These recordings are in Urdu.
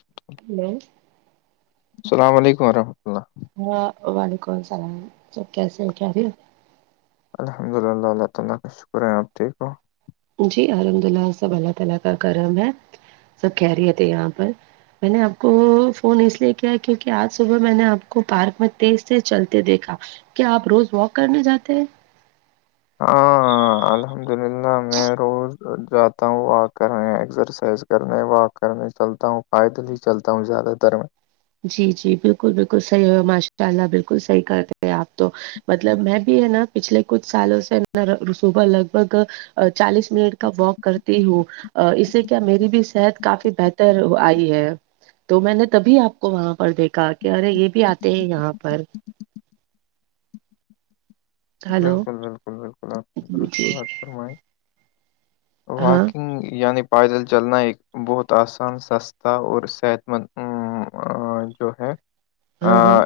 [inaudible] ہلو السلام علیکم وورحمۃ اللہ ہاں وعلیکم السلام سب کیسے کہ رہی ہو الحمد للہ اللہ تعا لا کا شکر ہے آپ ٹھیک ہو جی الحمد للہ سب اللہ تعا لا کا کرم ہے سب کہہ رہیے تھے یہاں پر میں نے آپ کو فون اس لیے کیا کیوںکہ آج صبح میں نے آپ کو پارک میں تیز سے چلتے دیکھا کیا آپ روز واک کرنے جاتے ہیں ہاں ہاں الحمد للہ میں [inaudible] روز جاتا ہوں واک کرنے ایکسرسائز کرنے واک کرنے چلتا ہوں پائیدل ہی چلتا ہوں زیادہ تر میں جی جی بالکل بالکل صحیح ہو ماشاء اللہ بالکل صحیح کرتے ہیں آپ تو مطلب میں بھی ہے نا پچھلے کچھ سالوں سےا رسوبا لگ بھگ چالیس منٹ کا واک کرتی ہوں اس سے کیا میری بھی صحت کافی بہتر آئی ہے تو میں نے تبھی آپ کو وہاں پر دیکھا کہ ارے یہ بھی آتے ہیں یہاں پر ہلو بالکل بالکل بالکل آپ نے جی دست جی بات فرمائی ہاں واکنگ یعنی پائیدل چلنا ایک بہت آسان سستا اور صحت مند آ، جو ہے [inaudible] ہاں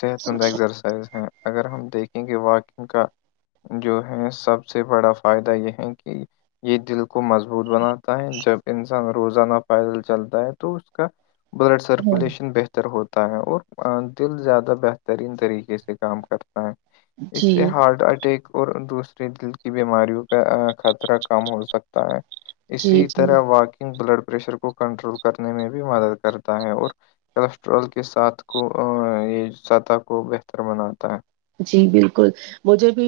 صحت مند ایکزرسائز ہیں اگر ہم دیکھیں گے واکنگ کا جو ہے سب سے بڑا فائدہ یہ ہے کہ یہ دل کو مضبوط بناتا ہے جب انسان روزانہ پیدل چلتا ہے تو اس کا بلڈ ہاں سرکولیشن بہتر بہتر ہوتا ہے اور دل زیادہ بہترین طریقے سے کام کرتا ہے اس جی سے ہارٹ اٹیک اور دوسرے دل کی بیماریوں کا خطرہ کم ہو سکتا ہے جی اسی جی طرح واقع بلڈ پریشر کو کنٹرول کرنے میں بھی مدد کرتا ہے اور کولسٹرول کے ساتھ کو یہ سطح کو بہتر بناتا ہے جی بالکل مجھے بھی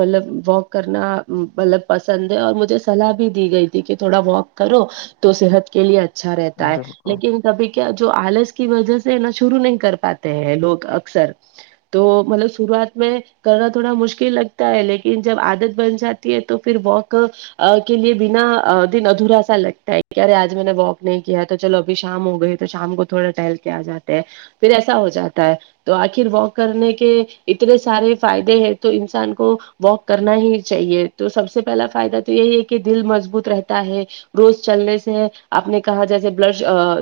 مطلب واک کرنا مطلب پسند ہے اور مجھے سلاح بھی دی گئی کہ تھوڑا واک کرو تو صحت کے لیے اچھا رہتا ہے لیکن کبھی کیا جو آلس کی وجہ سے ہے نا شروع نہیں کر پاتے ہیں لوگ اکثر تو مطلب شروعات میں کرنا تھوڑا مشکل لگتا ہے لیکن جب عادت بن جاتی ہے تو پھر واک کے لیے بنا دن ادھورا سا لگتا ہے کہرے آج میں نے واک نہیں کیا تو چلو ابھی شام ہو گئے تو تو شام کو تھوڑا ٹہل کے آ جاتے ہیں پھر ایسا ہو جاتا ہے تو آخر واک کرنے کے اتنے سارے فائدے ہیں تو انسان کو واک کرنا ہی چاہیے تو سب سے پہلا فائدہ تو یہی ہے کہ دل مضبوط رہتا ہے روز چلنے سے آپ نے کہا جیسے بلڈ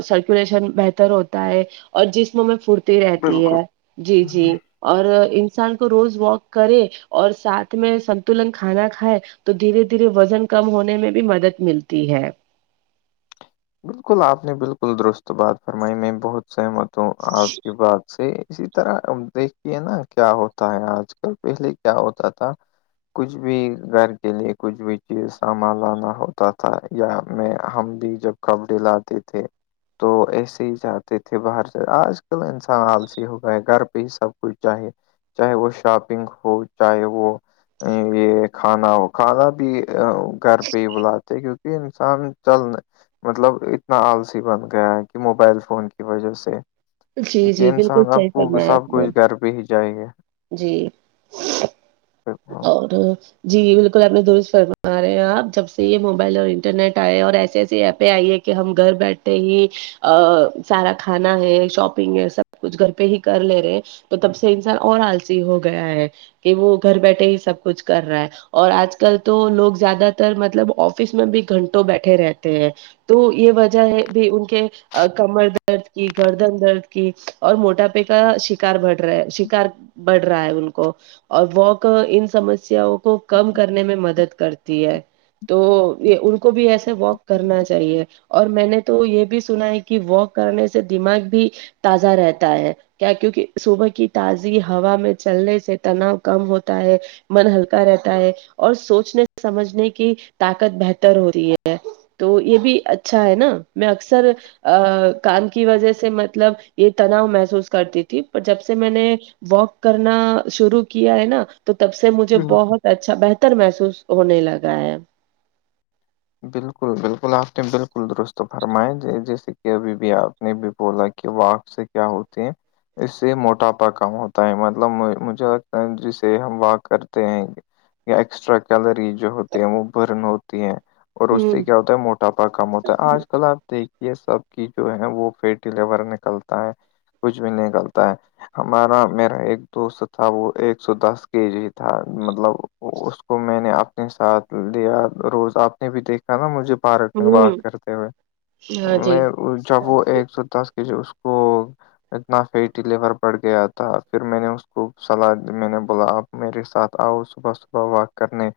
سرکولیشن بہتر ہوتا ہے اور جسم میں پھرتی رہتی ہے بالکل جی جی اور انسان کو روز واک کرے اور ساتھ میں سنتلن کھانا کھائے تو دھیرے دھیرے وزن کم ہونے میں بھی مدد ملتی ہے بالکل آپ نے بالکل درست بات فرمائی میں بہت سہمت ہوں آپ کی بات سے اسی طرح دیکھے نا کیا ہوتا ہے آج کل پہلے کیا ہوتا تھا کچھ بھی گھر کے لیے کچھ بھی چیز سامان لانا ہوتا تھا یا میں ہم بھی جب کپڑے لاتے تھے تو ایسے ہی چاہتے تھے باہر سے آج کل انسان آلسی ہو گئے گھر پہ ہی سب کچھ چاہیے چاہے وہ شاپنگ ہو چاہے وہ یہ کھانا ہو کھانا بھی گھر پہ ہی بلاتے کیونکہ انسان چلنے مطلب اتنا آلسی بن گیا ہے کہ موبائل فون کی وجہ سے جی کہ جی انسان بالکل اب صحیح کو فرمایا سب آپ نے کچھ گھر پہ ہی چائے جی اور جی بالکل اپنے درست فرما رہے ہیں آپ جب سے یہ موبائل اور انٹرنیٹ آئے اور ایسے ایسی ایپیں آئی ہے کہ کہ ہم گھر بیٹھے ہی ا سارا کھانا ہے شاپنگ ہے سب کچھ گھر پہ ہی کر لے رہے ہیں تو تب سے انسان اور آلسی ہو گیا ہے کہ وہ گھر بیٹھے ہی سب کچھ کر رہا ہے اور آج کل تو لوگ زیادہ تر مطلب آفس میں بھی گھنٹوں بیٹھے رہتے ہیں تو یہ وجہ ہے بھی ان کے کمر درد کی گردن درد کی اور موٹاپے کا شکار بڑ رہا ہے کر بڑھ رہا ہے ان کو اور واک ان سمسیا کو کم کرنے میں مدد کرتی ہے تو یہ ان کو بھی ایسا واک کرنا چاہیے اور میں نے تو یہ بھی سنا ہے کہ واک کرنے سے دماغ بھی تازہ رہتا ہے کیا کیونکہ صوبح کی تازی ہوا میں چلنے سے تناؤ کم ہوتا ہے من ہلکا رہتا ہے اور سوچنے سمجھنے کی طاقت بہتر ہو رہی ہے تو یہ بھی اچھا ہے نا میں اکثر ا کان کی وجہ سے مطلب یہ تناؤ محسوس کرتی تھی پر جب سے میں نے واک کرنا شرو کیا ہے نا تو تب سے مجھے بالکل بہت اچا اچھا بہتر محسوس ہونے لگا ہے بالکل بالکل آپ نے بالکل درست فرمایا جیسے کہ ابھی بھی آپ نے بھی بولا کہ وہ آپ سے کیا ہوتے ہیں اس سے موٹاپا کم ہوتا ہے مطلب مجھے لگتا ہے جسے ہم واک کرتے ہیں یا ایکسٹرا کیلری جو ہوتی ہیں وہ برن ہوتی ہیں اور اس سے ہوں کیا ہوتا ہے موٹاپا کام ہوتا ہے آج کل آپ دیکھ یہ سب کی جو ہے وہ فی ڈلیور نکلتا ہے کچھ بھی نکلتا ہے ہمارا میرا ایک دوست تھا وہ ایک سو دس کے جی تھا مطلب اس کو میں نے اپنے ساتھ لیا روز آپ نے بھی دیکھا نا مجھے پارک میں ہوں واک کرتے ہوئے ہاں جی میں جب وہ ایک سو دس ک اس اس کو اتنا فیٹی لیور بڑھ گیا تھا پھر میں نے اس کو صلاح دی میں نے بولا اب میرے ساتھ آؤ صبح صبح واک کرنے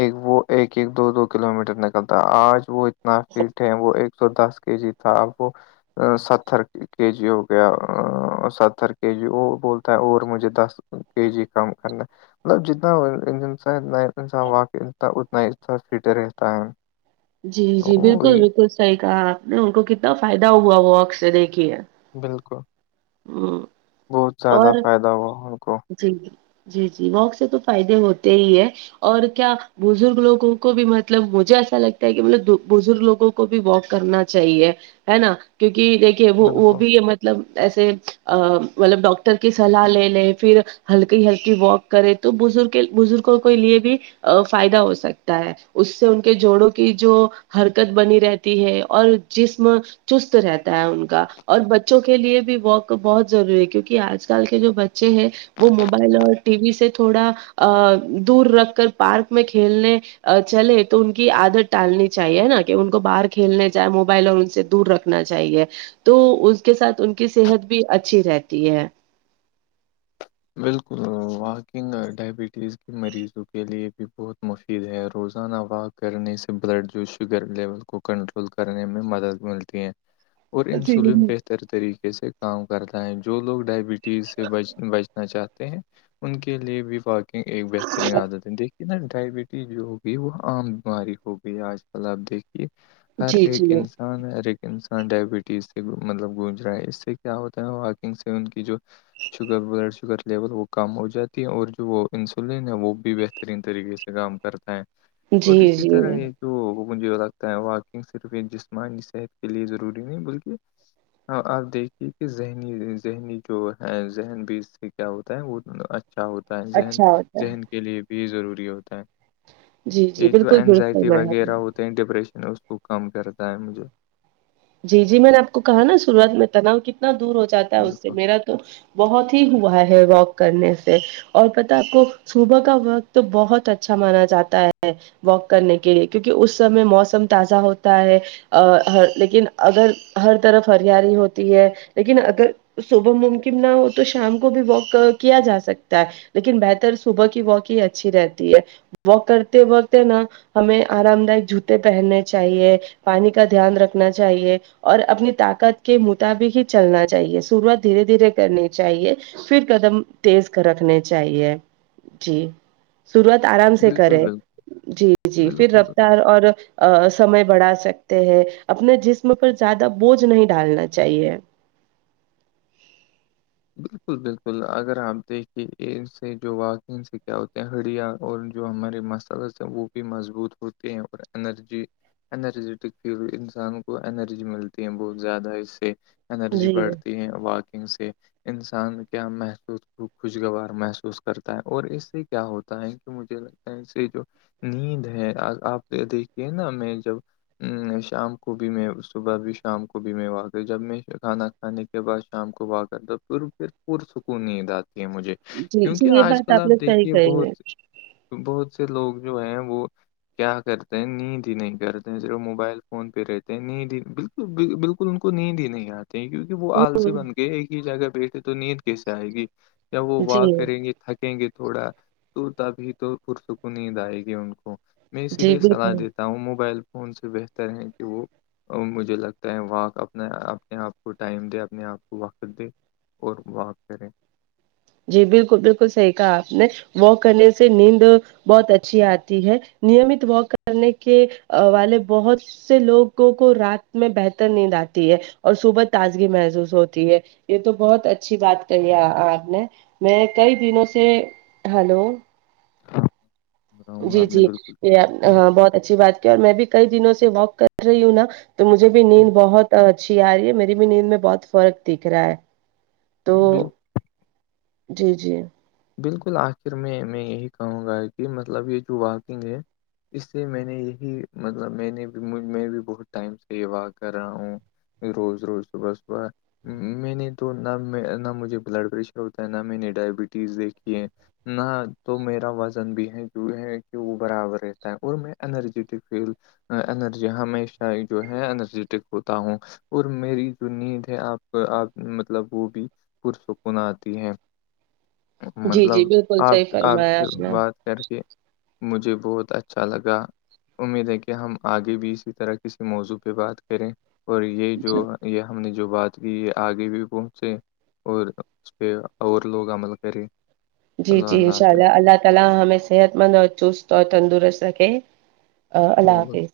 ایک وہ ایک ایک دو دو کلو میٹر نکلتا آج وہ اتنا فیٹ ہے وہ ایک سو دس کے جی تھا اب وہ ستھر کے جی ہو گیا ستھر کے جی وہ بولتا ہے اور مجھے دس کہ جی کام کرنا مطلب جتنا انا انان و اتنا فٹ رہتا ہے جی جی بالکل وہی بالکل صحیح کہا آپ نے ان کو کتنا فائدہ ہوا وہ اک سے دیکھی ہے [inaudible] [inaudible] بہت زیادہ اور فائدہ ہوا ان کو جی جی جی جی وق سے تو فائدے ہوتے ہی ہے اور کیا بزرگ لوگوں کو بھی مطلب مجھے ایسا لگتا ہے کہ ملب بزرگ لوگوں کو کو بھی واک کرنا چاہیے ہے نا کیونکہ دیکھیے وہ بالکل بھی مطلب ایسے مطلب ڈاکٹر کی سلاح لے لے پھر ہلکی ہلکی واک کرے تو بزگ بزرگوں کے لیے بھی ا فائدہ ہو سکتا ہے اس سے ان کے جوڑوں کی جو حرکت بنی رہتی ہے اور جسم چست رہتا ہے ان کا اور بچوں کے لیے واک بہت ضروری ہے کیونکہ آج کل کے جو بچے ہیں وہ موبائل اور ٹی وی سے تھوڑا دور رکھ کر پارک میں کھیلنے چلے تو ان کی عادت ٹالنی چاہیے نا کہ ان کو باہر کھیلنے جائے موبائل اور ان سے دور رکھ نا چاہیے تو اس کے ساتھ ان کی صحت بھی اچھی رہتی ہے بالکل واکنگ ڈائبٹیز کے مریضوں کے لیے بھی بہت مفید ہے روزانہ واک کرنے سے بلڈ جو شوگر لیول کو کنٹرول کرنے میں مدد ملتی ہے [inaudible] اور جی انسولین بہتر طریقے سے کام کرتا ہے جو لوگ ڈائبٹیز سے ب بچ چاہتے ہیں ان کے لیے بھی واکنگ ایک بہترین عادت ہے دیکھیے نا ڈائبٹیز جو ہوگی وہ عام بیماری ہوگی آج کل آپ دیکھیے ہر جی ایک جی انسان انان ہر ایک انسان ڈائبٹیز سے مطلب گونج رہا ہے اس سے کیا ہوتا ہے واکنگ سے ان کی جو شکر ب [unintelligible] [inaudible] شوگر لیول وہ کم ہو جاتی ہے اور جو انسولین ہے وہ بھی بہترین طریقے سے کام کر ہے اور جی اسی جی طرح ایک تو مجھے لگتا ہے واکنگ صرف ایک جسمانی صحت کے لیے ضروری نہیں بلکہ آپ دیکھیے کہ ذہنی ذہنی جو ہے ذہن بھی کیا ہوتا ہے وہ اچھا ہوتا ہے ذہن اچھا ہوتا ہے ذہن کے لیے بھی ضروری ہوتا جی ہے جی یہ جو بالکل درست اینزائٹی فرمایا آپ نے وغیرہ ہوتے ہیں ڈپریشن اس کو کم کرتا ہے مجھے جی جی میں نے آپ کو کہا نا شروعات میں تناؤ کتنا دور ہو جاتا ہے اس سے بالکل میرا تو بہت ہی ہوا ہے واک کرنے سے اور پتہ ہے آپ کو صبح کا وقت بہت اچھا مانا جاتا ہے واک کرنے کے لیے کیونکہ اس سمے موسم تازہ ہوتا ہے لیکن اگر ہر طرف ہریالی ہوتی ہے لیکن اگر صبح ممکن نہ ہو تو شام کو بھی واک کیا جا سکتا ہے لیکن بہتر صبح کی واک ہی اچھی رہتی ہے واک کرتے وقت ہے نا ہمیں آرام دائک جوتے پہننے چاہیے پانی کا دھیان رکھنا چاہیے اور اپنی طاقت کے مطابق ہی چلنا چاہیے شروعات دھیرے دھیرے کرنی چاہیے پھر قدم تیز کر رکھنے چاہیے جی شروعات آرام سے بالکل کرے بالکل جی جی پھر بالکل رفتار اور سمے بڑھا سکتے ہیں اپنے جسم پر زیادہ بوجھ نہیں ڈالنا چاہیے بلکل بلکل اگر آپ دیکھیے ان سے جو واقع ان سے کیا ہوتے ہیں ہڑیاں اور جو ہمارے مسلذ ہیں وہ بھی مضبوط ہوتے ہیں اور انرجی انرجیٹک فیل انسان کو انرجی ملتی ہے بہت زیادہ اس سے انرجی جی بڑھتی ہے واکنگ سے انسان کیا محسوظ خوشگوار محسوس کرتا ہے اور اس سے کیا ہوتا ہے کہ مجھےگ ایسے جو نیند ہے آپ دیکھیے نا میں جب ہ شام کو بھی میں صبح بھی شام کو بھی میں واک جب میں کھانا کھانے کے بعد شام کو واک کر دو پھر پھر پرسکون نیند آتی ہے مجھے جی جی کیونکہ یہ آج بات کل آپ نے صحیح دیکھیے کہی ہے بہت بہت سے لوگ جو ہیں وہ کیا کرتے ہیں نیند ہی نہیں کرتے ہیں صرف موبائل فون پہ رہتے ہیں نیند ہی بل بلکل ان کو نیند ہی نہیں آتے ہیں کیونکہ وہ ہ آلسی بن کے ایک ہی جگہ بیٹھے تو نیند کیسے آئے گی جب وہ جی واک کرے گ یہ تھکیں گے تھوڑا تو تبھی تو پرسکوں کو نیند آئے گی ان کو میں اسی جی لیے صلاح بالکل دیتا ہوں موبائل فون سے بہتر ہے کہ وہ مجھے لگتا ہے واک اپنے اپنے آپ کو ٹائم دے اپنے آپ کو وقت دے اور وپ کریں جی بالکل بالکل صحیح کہا آپ نے واک کرنے سے نیندے بہت اچھی آتی ہے نیمت واک کرنے کے والے بہت اس سے لوگوں کو رات میں بہتر نیند آتی ہے اور صبح تازگی محسوس ہوتی ہے یہ تو بہت اچھی بات کہی ہے آپ نے میں کئی دنوں سے ہلو ہوں جی آپ جی نے بالکل یہ بہت اچھی بات کی اور میں بھی کئی دنوں سے واک کر رہی ہوں نا تو مجھے بھی نیند بہت اچھی آ رہی ہے میری بھی نیند میں بہت فرق دکھ رہا ہے تو بالکل جی جی بلکل آخر میں میں یہی کہوں گا کہ مطلب یہ جو واکنگ ہے اس سے میں نے یہی مطلب میں نے بھی میں بھی بہت ٹائم سے یہ واک کر رہا ہوں روز روز صبح صبح میں نے تو نہ نہ مجھے بلڈ پریشر ہوتا ہے نہ میں نے ڈائبٹیز دیکھی ہے نہ تو میرا وزن بھی ہے جو ہے کہ وہ برابر رہتا ہے اور میں انرجیٹک فیل انرجی ہمیشہ ہی جو ہے انرجیٹک ہوتا ہوں اور میری جو نیند ہے آپ کو آپ مطلب وہ بھی پرسکون آتی ہے جی مطلب جی بالکل آپ صحیح آپ فرمایا سے نے بات کر کے مجھے بہت اچھا لگا امید ہے کہ ہم آگے بھی اسی طرح کسی موضوع پہ بات کریں اور یہ جو یہ ہم نے جو بات کی یہ آگے بھی پہنچے اور اس پہ اور لوگ عمل کرے جی جی انشاء اللہ اللہ تعالی ہمیں صحت مند اور چست تندرست رکھیں اللہ بالکل حافظ